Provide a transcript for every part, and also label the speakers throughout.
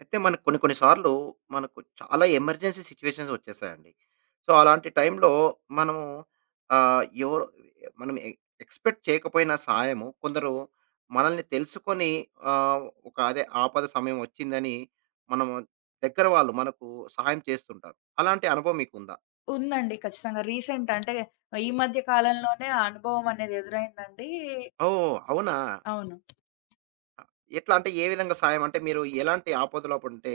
Speaker 1: అయితే మనకు కొన్ని కొన్ని సార్లు మనకు చాలా ఎమర్జెన్సీ సిచ్యువేషన్స్ వచ్చేసాయండి. సో, అలాంటి టైంలో మనము ఎవరో మనం ఎ ఎక్స్‌పెక్ట్ చేయకపోయిన సహాయము కొందరు మనల్ని తెలుసుకొని, ఒక అదే ఆపద సమయం వచ్చిందని మనము దగ్గర వాళ్ళు మనకు సహాయం చేస్తుంటారు. అలాంటి అనుభవం మీకుందా?
Speaker 2: ఉందండి. ఖచ్చితంగా. రీసెంట్ అంటే ఈ మధ్య కాలంలోనే ఆ అనుభవం అనేది ఎదురైందండి.
Speaker 1: ఓహ్! అవునా?
Speaker 2: అవును.
Speaker 1: ఎట్లా అంటే ఏ విధంగా సహాయం? అంటే మీరు ఎలాంటి ఆపదలో పడుంటే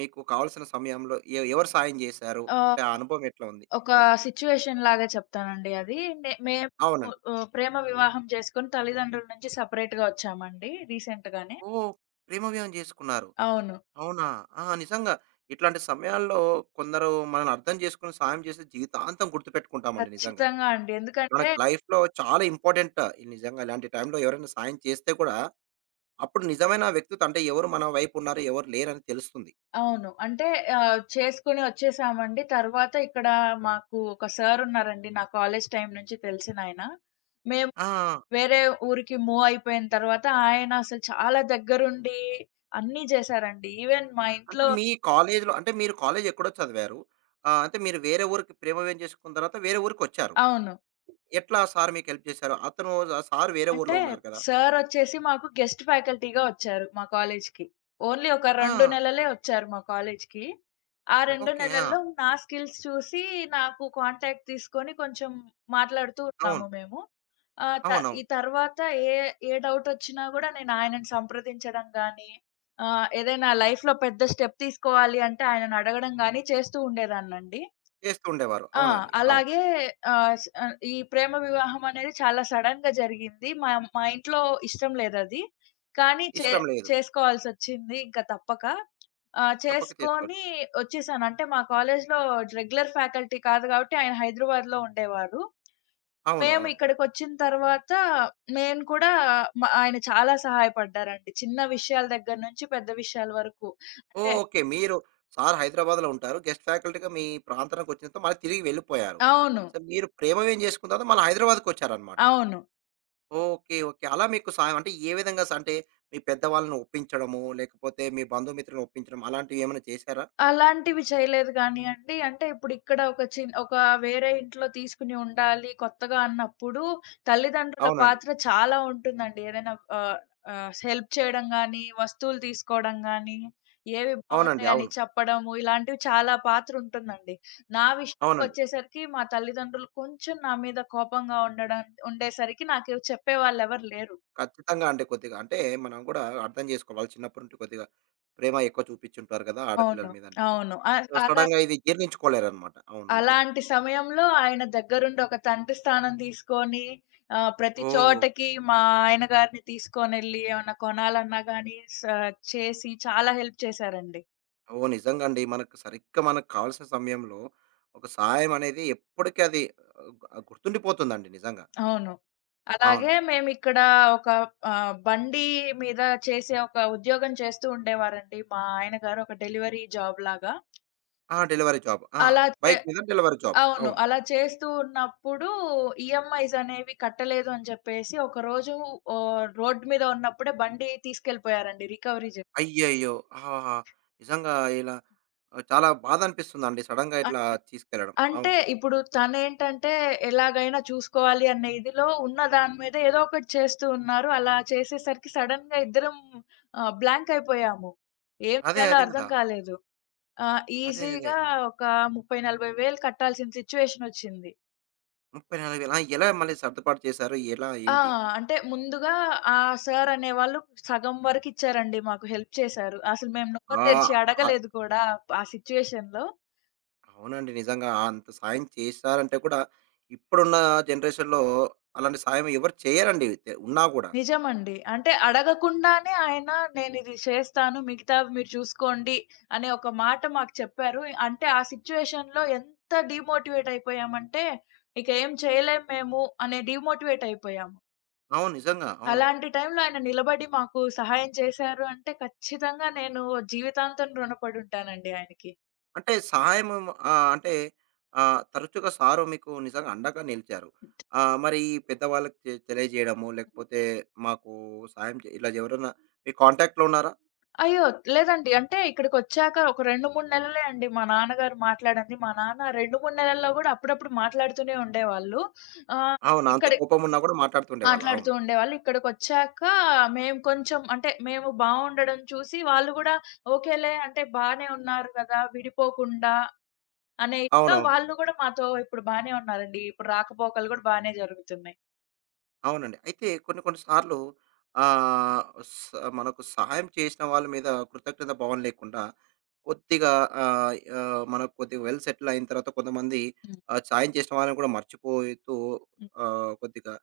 Speaker 1: మీకు కావాల్సిన సమయంలో ఎవరు సహాయం చేశారు? అంటే ఆ
Speaker 2: ఆహ్,
Speaker 1: అనుభవం ఎట్లా ఉంది?
Speaker 2: ఒక
Speaker 1: ఎవరు?
Speaker 2: సిట్యుయేషన్ లాగా చెప్తానండి అది. మేము
Speaker 1: అవునండి.
Speaker 2: ప్రేమ వివాహం చేసుకొని తల్లిదండ్రుల నుంచి సెపరేట్‌గా ఒచ్చామండి రీసెంట్‌గానే.
Speaker 1: ఓహ్! ప్రేమ వివాహం చేసుకున్నారు.
Speaker 2: అవును.
Speaker 1: అవునా? ఆ! నిజంగా ఇట్లాంటి సమయాల్లో కొందరు మనల్ని అర్థం చేసుకొని సాయం చేసి జీవితాంతం గుర్తుపెట్టుకుంటామండి నిజంగా.
Speaker 2: ఖచ్చితంగా అండి. ఎందుకంటే
Speaker 1: మనకు లైఫ్‌లో చాలా ఇంపార్టెంట్. నిజంగా ఇలాంటి టైంలో ఎవరైనా సాయం చేస్తే కూడా అప్పుడు నిజమైన వ్యక్తిత్వం అంటే ఎవరు మన వైపు ఉన్నారు, ఎవరు లేరని తెలుస్తుంది.
Speaker 2: అవును. అంటే చేసుకొని ఒచ్చేసామండి. తర్వాత ఇక్కడ మాకు ఒక సార్ ఉన్నారండి. నా కాలేజ్ టైమ్ నుంచి తెలిసినాయన. మేము
Speaker 1: ఆ!
Speaker 2: వేరే ఊరికి మూవ్ అయిపోయిన తర్వాత ఆయన అసలు చాలా దగ్గరుండి అన్నీ జేశారండి. ఈవెన్ మా
Speaker 1: అంటే
Speaker 2: ఇంట్లో
Speaker 1: మీ కాలేజ్‌లో అంటే మీరు కాలేజ్ ఎక్కడో చదివారు. అంటే మీరు వేరే ఊరికి ప్రేమ వివాహం చేసుకున్న తర్వాత వేరే ఊరికొచ్చారు.
Speaker 2: అవును.
Speaker 1: ఎట్లా సార్ మీకు హెల్ప్ చేశారు? అతను ఆ సార్ వేరే
Speaker 2: అంటే
Speaker 1: ఊర్లో ఉన్నారు కదా!
Speaker 2: సారొచ్చేసి మాకు గెస్ట్ ఫ్యాకల్టీగా వచ్చారు మా కాలేజ్‌కి. ఓన్లీ ఒక
Speaker 1: ఆ!
Speaker 2: 2 నెలలే వచ్చారు మా కాలేజ్‌కి. ఆ 2
Speaker 1: ఓకే. ఆ!
Speaker 2: నెలల్లో నా స్కిల్స్ చూసి నాకు కాంటాక్ట్ తీసుకొని కొంచెం మాట్లాడుతూ
Speaker 1: అవును.
Speaker 2: ఉన్నాము మేము. ఆహ్, త ఈ
Speaker 1: అవునవును.
Speaker 2: తర్వాత ఏ ఏ డౌటొచ్చినా గూడా నేను ఆయనని సంప్రదించడం గానీ, ఏదైనా లైఫ్‌లో పెద్ద స్టెప్ తీసుకోవాలి అంటే ఆయనని అడగడం గానీ చేస్తూ ఉండేదాన్నండి.
Speaker 1: చేస్తూ ఉండేవారు.
Speaker 2: ఆ!
Speaker 1: అవునండి. అవును.
Speaker 2: అలాగే ఈ ప్రేమ వివాహం అనేది చాలా సడెన్‌గా జరిగింది. మా మా ఇంట్లో ఇష్టం లేదది. కానీ చే
Speaker 1: ఇష్టం లేదు.
Speaker 2: చేసుకోవాల్సొచ్చింది ఇంక తప్పక.
Speaker 1: తప్పక
Speaker 2: చేసుకొని
Speaker 1: చేసుకోవాల్సొచ్చింది.
Speaker 2: వచ్చేసాను. అంటే మా కాలేజ్‌లో రెగ్యులర్ ఫ్యాకల్టీ కాదు కాబట్టి ఆయన హైదరాబాద్‌లో ఉండేవారు.
Speaker 1: అవును.
Speaker 2: మేము
Speaker 1: అవును.
Speaker 2: ఇక్కడికొచ్చిన తర్వాత నేను కూడా ఆయన చాలా సహాయపడ్డారండి. చిన్న విషయాల దగ్గర నుంచి పెద్ద విషయాల వరకు. అంటే
Speaker 1: ఓకే. మీరు సార్ హైదరాబాద్‌లో ఉంటారు. గెస్ట్ ఫ్యాకల్టీ‌గా మీ ప్రాంతానికొచ్చిన తర్వాత మళ్ళీ తిరిగి వెళ్ళిపోయారు.
Speaker 2: అవును.
Speaker 1: సో, మీరు ప్రేమవ్యం చేసుకున్న తర్వాత మళ్ళా హైదరాబాద్‌కొచ్చారన్నమాట.
Speaker 2: అవును.
Speaker 1: ఓకే. ఓకే. అలా మీకు సాయం అంటే ఏ విధంగా అంటే మీ పెద్దవాళ్ళని ఒప్పించడము, లేకపోతే మీ బంధుమిత్రులను ఒప్పించడం అలాంటివి ఏమైనా చేశారా?
Speaker 2: అలాంటివి చేయలేదు గానీయండి. అంటే ఇప్పుడిక్కడ ఒక వేరే ఇంట్లో తీసుకొని ఉండాలి కొత్తగా అన్నప్పుడు, తల్లిదండ్రుల
Speaker 1: అవునండి.
Speaker 2: పాత్ర చాలా ఉంటుందండి. ఏదైనా ఆహ్, ఆహ్, హెల్ప్ చేయడం గానీ, వస్తువులు తీసుకోవడం గానీ, ఏవి
Speaker 1: అవునండి.
Speaker 2: బావుంటాయని
Speaker 1: అవును.
Speaker 2: చెప్పడము, ఇలాంటివి చాలా పాత్ర ఉంటుందండి. నా
Speaker 1: అవునండి.
Speaker 2: విషయానికొచ్చేసరికి మా తల్లిదండ్రులు కొంచెం నా మీద కోపంగా ఉండడం ఉండేసరికి నాకు చెప్పేవాళ్ళెవరు లేరు.
Speaker 1: ఖచ్చితంగా అండి కొద్దిగా. అంటే మనం కూడా అర్థం చేసుకోవాలి. వాళ్ళు చిన్నప్పటి నుండి కొద్దిగా ప్రేమ ఎక్కువ చూపించుంటారు కదా! ఆడపిల్లల
Speaker 2: అవును.
Speaker 1: మీద.
Speaker 2: అవును. అ అలా
Speaker 1: సడెన్‌గా ఇది జీర్ణించుకోలేరనమాట. అవును. అంతే.
Speaker 2: అలాంటి సమయంలో ఆయన దగ్గరుండి ఒక తండ్రి స్థానం తీసుకొని ప్రతి
Speaker 1: ఓహ్!
Speaker 2: చోటకి మా ఆయన గారిని తీసుకొనెళ్లి ఏమన్నా కొనాలన్నా గానీ స చేసి చాలా హెల్ప్ చేశారండి.
Speaker 1: ఓహ్! నిజంగా అండి. మనకు సరిగ్గా మనకు కావాల్సిన సమయంలో ఒక సహాయం అనేది ఎప్పటికి అది గుర్తుండిపోతుందండి నిజంగా.
Speaker 2: అవును. అలాగే
Speaker 1: అవునండి.
Speaker 2: మేమిక్కడ ఒక బండి మీద చేసే ఒక ఉద్యోగం చేస్తూ ఉండేవారండి. మా ఆయన గారు ఒక డెలివరీ జాబ్ లాగా.
Speaker 1: ఆ! Delivery job. ఆ!
Speaker 2: అలా చే
Speaker 1: బైక్ మీద డెలివరీ జాబ్స్.
Speaker 2: అవును.
Speaker 1: అవును.
Speaker 2: అలా చేస్తూ ఉన్నప్పుడు ఈఎంఐస్ అనేవి కట్టలేదు అని చెప్పేసి ఒకరోజు రోడ్ మీద ఉన్నప్పుడే బండి తీసుకెళ్ళిపోయారండి రికవరీ జేసి.
Speaker 1: అయ్యయ్యో! ఆహాహా! నిజంగా ఇలా చాలా బాధ అనిపిస్తుందండి సడెన్‌గా ఇట్లా
Speaker 2: అంటే
Speaker 1: తీసుకెళ్ళడం.
Speaker 2: అంటే
Speaker 1: అవును.
Speaker 2: ఇప్పుడు తనేంటంటే ఎలాగైనా చూసుకోవాలి అనే ఇదిలో ఉన్న దాని మీద ఏదో ఒకటి చేస్తూ ఉన్నారు. అలా చేసేసరికి సడెన్‌గా ఇద్దరం బ్లాంక్ అయిపోయాము. ఏం
Speaker 1: అదే,
Speaker 2: చేయాలో
Speaker 1: అదే
Speaker 2: అర్థం
Speaker 1: కదా!
Speaker 2: కాలేదు. ఆ!
Speaker 1: అదే.
Speaker 2: ఈజీగా ఒక 30, 40 వేలు కట్టాల్సిన సిట్యుయేషన్ ఒచ్చింది.
Speaker 1: 34,000. ఆ! ఎలా మళ్ళీ సర్దుబాటు చేశారు? ఎలా?
Speaker 2: ఆ!
Speaker 1: ఏంటి?
Speaker 2: అంటే ముందుగా ఆ సార్ అనేవాళ్ళు సగం వరకు ఇచ్చారండి మాకు. హెల్ప్ చేశారు. అసలు మేము నోరు
Speaker 1: ఆ!
Speaker 2: తెరిచి
Speaker 1: ఆ
Speaker 2: అడగలేదు కూడా ఆ సిట్యుయేషన్‌లో.
Speaker 1: అవునండి. నిజంగా అంత సాయం చేశారంటే కూడా ఇప్పుడున్న జనరేషన్‌లో అలాంటి సాయం ఎవరు చేయరండి. ఉన్నా కూడా.
Speaker 2: నిజమండి. అంటే అడగకుండానే ఆయన నేనిది చేస్తాను. మిగతావి మీరు చూసుకోండి అనే ఒక మాట మాకు చెప్పారు. అంటే ఆ సిట్యుయేషన్‌లో ఎంత డీమోటివేట్ అయిపోయామంటే ఇక ఏం చేయలేము మేము అనే డీమోటివేట్ అయిపోయాము.
Speaker 1: అవును. నిజంగా. అవును.
Speaker 2: అలాంటి టైంలో ఆయన నిలబడి మాకు సహాయం చేశారు అంటే ఖచ్చితంగా నేను జీవితాంతం రుణపడి ఉంటానండి ఆయనకి.
Speaker 1: అంటే సహాయం అంటే తరచుగా సారు మీకు నిజంగా అండగా నిలిచారు. మరి ఈ పెద్దవాళ్ళకి తెలియజేయడము లేకపోతే మాకు సాయం ఇలా ఎవరైనా మీ కాంటాక్ట్‌లో ఉన్నారా?
Speaker 2: అయ్యో! లేదండి. అంటే ఇక్కడికొచ్చాక ఒక 2, 3 నెలలే అండి మా నాన్నగారు మాట్లాడంది. మా నాన్న 2, 3 నెలల్లో గూడా అప్పుడప్పుడు మాట్లాడుతూనే ఉండేవాళ్ళు. ఆహ్,
Speaker 1: అవునా? అంత
Speaker 2: ఇక్కడే
Speaker 1: కోపం ఉన్నా కూడా మాట్లాడుతుండేవాళ్ళా?
Speaker 2: మాట్లాడుతూ
Speaker 1: అవును.
Speaker 2: ఉండేవాళ్ళు. ఇక్కడికొచ్చాక మేము కొంచెం అంటే మేము బావుండడం చూసి వాళ్ళు గూడా ఓకేలే అంటే బానే ఉన్నారు గదా! విడిపోకుండా అనేదిగా
Speaker 1: అవునవును.
Speaker 2: వాళ్ళు గూడా మాతో ఇప్పుడు బానే ఉన్నారండి. ఇప్పుడు రాకపోకలు గూడా బానే జరుగుతున్నాయి.
Speaker 1: అవునండి. అయితే కొన్ని కొన్ని సార్లు ఆహ్, స మనకు సహాయం చేసిన వాళ్ళ మీద కృతజ్ఞత భావం లేకుండా కొద్దిగా, ఆహ్, ఆహ్, మనకు కొద్దిగా వెల్ సెటిల్ అయిన తర్వాత కొంతమంది
Speaker 2: హ్మ్.
Speaker 1: సాయం చేసిన వాళ్ళని కూడా మర్చిపోతూ,
Speaker 2: హ్మ్.
Speaker 1: కొద్దిగా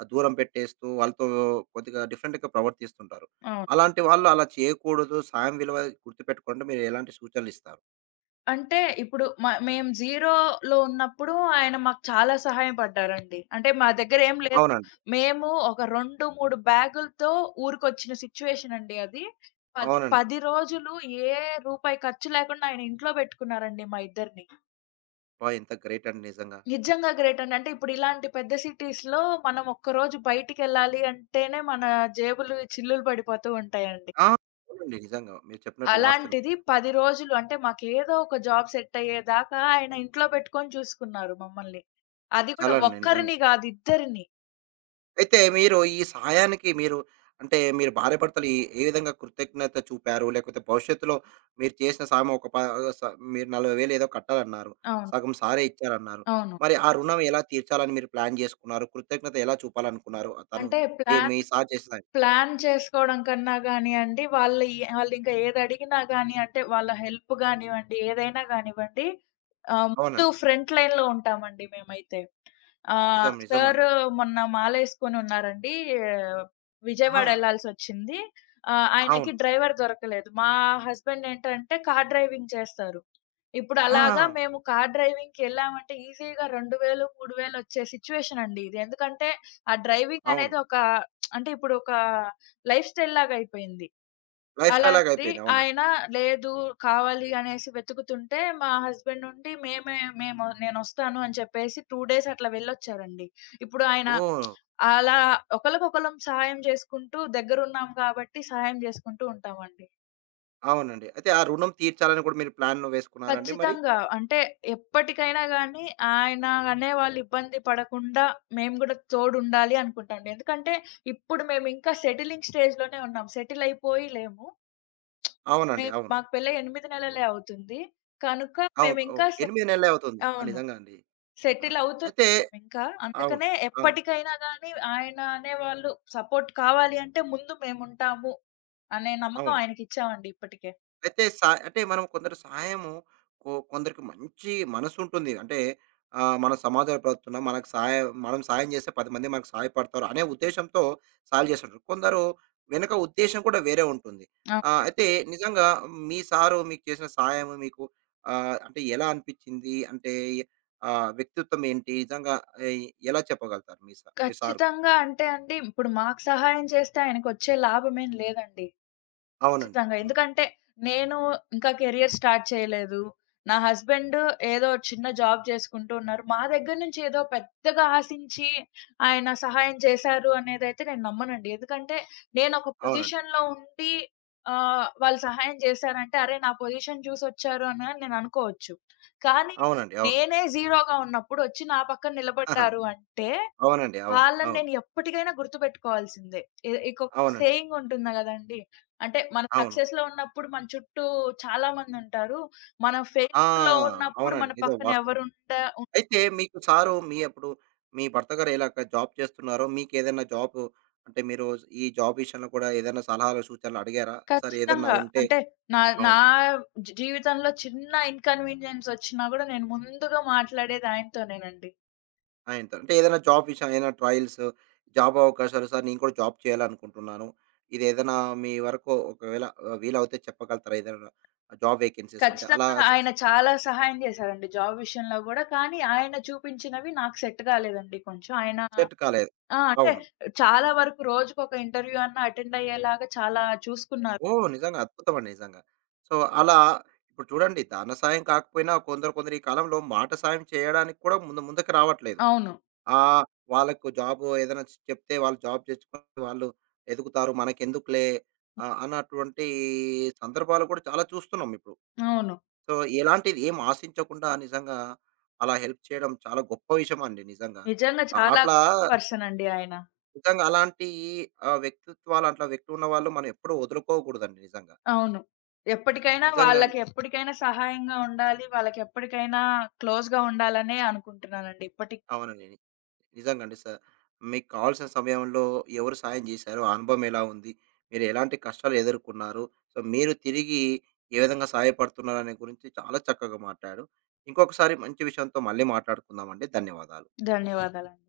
Speaker 1: ఆ దూరం పెట్టేస్తూ వాళ్ళతో కొద్దిగా డిఫరెంట్‌గా ప్రవర్తిస్తుంటారు.
Speaker 2: అవును.
Speaker 1: అలాంటి వాళ్ళు అలా చేయకూడదు. సాయం విలువ గుర్తుపెట్టుకోండి. మీరు ఎలాంటి సూచనలు ఇస్తారు?
Speaker 2: అంటే ఇప్పుడు మేము జీరోలో ఉన్నప్పుడు ఆయన మాకు చాలా సహాయం పడ్డారండి. అంటే మా దగ్గర ఏం లేదు.
Speaker 1: అవునండి.
Speaker 2: మేము ఒక 2, 3 బ్యాగులతో ఊరికొచ్చిన సిట్యుయేషన్ అండి అది. పది
Speaker 1: అవునండి.
Speaker 2: 10 రోజులు ఏ రూపాయి ఖర్చు లేకుండా ఆయన ఇంట్లో బెట్టుకున్నారండి మా ఇద్దరిని.
Speaker 1: అబ్బా! ఎంత గ్రేట్ అండి నిజంగా.
Speaker 2: నిజంగా గ్రేట్ అండి. అంటే ఇప్పుడు ఇలాంటి పెద్ద సిటీస్‌లో మనం ఒక్కరోజు బయటికెళ్ళాలి అంటేనే మన జేబులు చిల్లులు పడిపోతూ ఉంటాయండి.
Speaker 1: ఆ! అవునండి. నిజంగా. మీరు చెప్పినట్లు వాస్తవమే.
Speaker 2: అలాంటిది 10 రోజులు అంటే మాకేదో ఒక జాబ్ సెట్ అయ్యేదాకా ఆయన ఇంట్లో పెట్టుకొని చూసుకున్నారు మమ్మల్ని. అది కూడా
Speaker 1: చాలా నిజంగా.
Speaker 2: ఒక్కరిని గాదు ఇద్దరిని.
Speaker 1: అయితే మీరు ఈ సహాయానికి అంటే మీరు భార్యాభర్తలు ఏ ఏ విధంగా కృతజ్ఞత చూపారు? లేకపోతే భవిష్యత్తులో మీరు చేసిన సాయం ఒక స మీరు 40,000 ఏదో కట్టాలన్నారు.
Speaker 2: అవును.
Speaker 1: సగం సారే ఇచ్చారన్నారు.
Speaker 2: అవును.
Speaker 1: మరి ఆ అవును. రుణం ఎలా తీర్చాలని మీరు ప్లాన్ చేసుకున్నారు? కృతజ్ఞత ఎలా చూపాలనుకున్నారు? తను
Speaker 2: అంటే
Speaker 1: ఏ
Speaker 2: ప్లాన్
Speaker 1: మీ సార్ చేసిన సాయం.
Speaker 2: ప్లాన్ చేసుకోవడం కన్నా గానియండి, వాళ్ళు ఎ వాళ్ళింకా ఏదడిగినా గాని అంటే వాళ్ళ హెల్ప్ గానివ్వండి, ఏదైనా గానివ్వండి ముందు
Speaker 1: అవునండి.
Speaker 2: ఫ్రంట్ లైన్‌లో ఉంటామండి మేమైతే.
Speaker 1: నిజం.
Speaker 2: సార్
Speaker 1: నిజమండి.
Speaker 2: మొన్న మాలేసుకొనున్నారండి.
Speaker 1: ఆ!
Speaker 2: విజయవాడ ఎళ్ళాల్సొచ్చింది. ఆయనకి
Speaker 1: అవును.
Speaker 2: డ్రైవర్ దొరకలేదు. మా హస్బెండ్ ఏంటంటే కార్ డ్రైవింగ్ చేస్తారు. ఇప్పుడు
Speaker 1: ఆ!
Speaker 2: అలాగా మేము కార్ డ్రైవింగ్‌కెళ్ళామంటే ఈజీగా 2000, 3000 ఒచ్చే సిట్యుయేషనండి ఇది. ఎందుకంటే ఆ డ్రైవింగ్
Speaker 1: అవును.
Speaker 2: అనేది ఒక అంటే ఇప్పుడొక లైఫ్ స్టైల్ లాగయిపోయింది.
Speaker 1: లైఫ్‌స్టైల్ లాగా
Speaker 2: అలాంటిది
Speaker 1: అయిపోయింది. అవునండి.
Speaker 2: ఆయన లేదు కావాలి అనేసి వెతుకుతుంటే మా హస్బెండ్ నుండి మేమే మేము నేనొస్తాను అని చెప్పేసి 2 డేస్ అట్లా వెళ్ళొచ్చారండి. ఇప్పుడు ఆయన
Speaker 1: ఓహ్!
Speaker 2: అలా ఒకళ్ళకొకళ్ళం సహాయం చేసుకుంటూ దగ్గరున్నాం కాబట్టి సహాయం చేసుకుంటూ ఉంటామండి.
Speaker 1: అవునండి. అయితే ఆ రుణం తీర్చాలని కూడా మీరు ప్లాన్ వేసుకున్నారండి మరి?
Speaker 2: ఖచ్చితంగా. అంటే ఎప్పటికైనా గానీ ఆయన అనేవాళ్ళు ఇబ్బంది పడకుండా మేము గూడా తోడుండాలి అనుకుంటాండి. ఎందుకంటే ఇప్పుడు మేమింకా సెటిలింగ్ స్టేజ్‌లోనే ఉన్నాం. సెటిల్ అయిపోయి లేము.
Speaker 1: అవునండి.
Speaker 2: మేము
Speaker 1: అవును.
Speaker 2: మాకు పెళ్ళై 8 నెలలే అవుతుంది. కనుక
Speaker 1: అవును.
Speaker 2: మేమింకా
Speaker 1: ఓహ్!
Speaker 2: సె
Speaker 1: 8 నెలలే అవుతుంది. ఆ!
Speaker 2: అవును.
Speaker 1: నిజంగా అండి. ఆ!
Speaker 2: సెటిల్
Speaker 1: అయితే
Speaker 2: అవుతున్నాం ఇంకా.
Speaker 1: అవును.
Speaker 2: అందుకనే
Speaker 1: అవును.
Speaker 2: ఎప్పటికైనా గానీ ఆయన అనేవాళ్ళు సపోర్ట్ కావాలి అంటే ముందు మేముంటాము అనే నమ్మకం
Speaker 1: అవును.
Speaker 2: ఆయనకిచ్చామండి ఇప్పటికే.
Speaker 1: అయితే అంటే మనం కొందరు సహాయము కొందరికి మంచి మనసుంటుంది. అంటే మన సమాజంలో బ్రతుకుతున్నాం. మనకు సహాయం మనం సాయం చేస్తే 10 మంది మనకు సహాయపడతారు అనే ఉద్దేశ్యంతో సాయాలు చేస్తుంటారు. కొందరు వెనక ఉద్దేశ్యం కూడా వేరే ఉంటుంది.
Speaker 2: ఆ!
Speaker 1: అయితే నిజంగా మీ సారు మీకు చేసిన సహాయం మీకు అంటే ఎలా అనిపించింది? అంటే వ్యక్తిత్వం ఏంటి? నిజంగా ఎ ఎలా చెప్పగలుగుతారు మీ సార్ గురించి?
Speaker 2: ఖచ్చితంగా అంటే అండి, ఇప్పుడు మాకు సహాయం చేస్తే ఆయనకొచ్చే లాభమేం లేదండి.
Speaker 1: అవునండి.
Speaker 2: ఖచ్చితంగా.
Speaker 1: హ్మ్.
Speaker 2: ఎందుకంటే నేను ఇంకా కెరియర్ స్టార్ట్ చేయలేదు. నా హస్బెండ్ ఏదో చిన్న జాబ్ చేసుకుంటూ ఉన్నారు. మా దగ్గర నుంచి ఏదో పెద్దగా ఆశించి ఆయన సహాయం చేశారు అనేదైతే నేను నమ్మనండి. ఎందుకంటే నేను ఒక
Speaker 1: అవునండి.
Speaker 2: పొజిషన్‌లో ఉండి వాళ్ళు సహాయం చేశారంటే అరే! నా పొజిషన్ చూసొచ్చారు అని నేను అనుకోవచ్చు. కానీ
Speaker 1: అవునండి. అవును.
Speaker 2: నేనే జీరోగా ఉన్నప్పుడు వచ్చి నా పక్కన
Speaker 1: ఆహా!
Speaker 2: నిలబడ్డారు అంటే
Speaker 1: అవునండి. అవును.
Speaker 2: వాళ్ళని
Speaker 1: అవును.
Speaker 2: నేను ఎప్పటికైనా గుర్తుపెట్టుకోవాల్సిందే. ఇంకొక
Speaker 1: అవునండి.
Speaker 2: సేయింగ్ ఉంటుంది గదండీ! అంటే మన
Speaker 1: అవును.
Speaker 2: సక్సెస్‌లో ఉన్నప్పుడు మన చుట్టూ చాలా మందుంటారు. మనం
Speaker 1: ఆ!
Speaker 2: ఫెయిల్యూర్‌లో ఉన్నప్పుడు మన
Speaker 1: అవునండి. నిజం
Speaker 2: పక్కన
Speaker 1: వాస్తవం.
Speaker 2: ఎవరుండ ఉన్
Speaker 1: అయితే మీకు సారు మీ అప్పుడు మీ భర్త గారు ఎలాగ జాబ్ చేస్తున్నారో మీకేదైనా జాబు అంటే మీరు ఈ జాబ్ విషయంలో కూడా ఏదైనా సలహాలు, సూచనలు అడిగారా? సార్ ఏదన్నా
Speaker 2: ఖచ్చితంగా.
Speaker 1: ఉంటే
Speaker 2: అంటే నా నా
Speaker 1: అవును.
Speaker 2: జీ జీవితంలో చిన్న ఇన్‌కన్వీనియన్స్ ఒచ్చినా గూడా నేను ముందుగా మాట్లాడేది ఆయనతోనేనండి.
Speaker 1: ఆయనతో. అంటే ఏదైనా జాబ్ విషయం ఏదైనా ట్రయల్స్, జాబ్ అవకాశాలు సార్ నేను కూడా జాబ్ చేయాలనుకుంటున్నాను. ఇదేదైనా మీ వరకు ఒకవేళ వీలవుతే చెప్పగలుగుతారా? ఏదైనా జాబ్ వేకెన్సీస్ ఉంటే అలా
Speaker 2: ఖచ్చితంగా
Speaker 1: స
Speaker 2: ఆయన
Speaker 1: స
Speaker 2: చాలా సహాయం జేశారండి జాబ్ విషయంలో గూడా. కానీ ఆయన చూపించినవి నాకు సెట్ గాలేదండి కొంచెం. ఆయన
Speaker 1: సెట్ కాలేదు.
Speaker 2: ఆ! అంటే
Speaker 1: అవును.
Speaker 2: చాలా వరకు రోజుకొక ఇంటర్వ్యూ అన్నా అటెండ్ అయ్యేలాగా చాలా చూసుకున్నారు.
Speaker 1: ఓహ్! నిజంగా అద్భుతం అండి నిజంగా. సో, అలా ఇప్పుడు చూడండి ధన సాయం కాకపోయినా కొందరు ఈ కాలంలో మాట సాయం చేయడానికి కూడా ముందు ముందుకు రావట్లేదు.
Speaker 2: అవును.
Speaker 1: ఆహ్, వాళ్ళకు జాబ్ ఏదైనా చెప్తే వాళ్ళు జాబ్ తెచ్చుకొని వాళ్ళు ఎదుగుతారు. మనకెందుకులే అన్నటువంటి సందర్భాలు కూడా చాలా చూస్తున్నాం ఇప్పుడు.
Speaker 2: అవును.
Speaker 1: సో, ఎలాంటిది ఏం ఆశించకుండా నిజంగా అలా హెల్ప్ చేయడం చాలా గొప్ప విషయం అండి నిజంగా.
Speaker 2: నిజంగా చాలా
Speaker 1: అట్లా
Speaker 2: పర్సన్ అండి ఆయన.
Speaker 1: నిజంగా అలాంటి వ్యక్తిత్వాలు అట్లా వ్యక్తి ఉన్నవాళ్ళు మనం ఎప్పుడూ వదులుకోకూడదండి నిజంగా.
Speaker 2: అవును. ఎప్పటికైనా
Speaker 1: నిజంగా
Speaker 2: వాళ్ళకి ఎప్పటికైనా సహాయంగా ఉండాలి. వాళ్ళకి ఎప్పటికైనా క్లోజ్‌గా ఉండాలనే అనుకుంటున్నానండి. ఇప్పటికి
Speaker 1: అవునండి. నిజంగండి సార్. మీకు కావాల్సిన సమయంలో ఎవరు సాయం జేశారు? ఆ అనుభవం ఎలా ఉంది? మీరు ఎలాంటి కష్టాలు ఎదుర్కొన్నారు? సో, మీరు తిరిగి ఏ విధంగా సహాయపడుతున్నారనే గురించి చాలా చక్కగా మాట్లాడారు. ఇంకొకసారి మంచి విషయంతో మళ్ళీ మాట్లాడుకుందామండి. ధన్యవాదాలు.
Speaker 2: ధన్యవాదాలండి.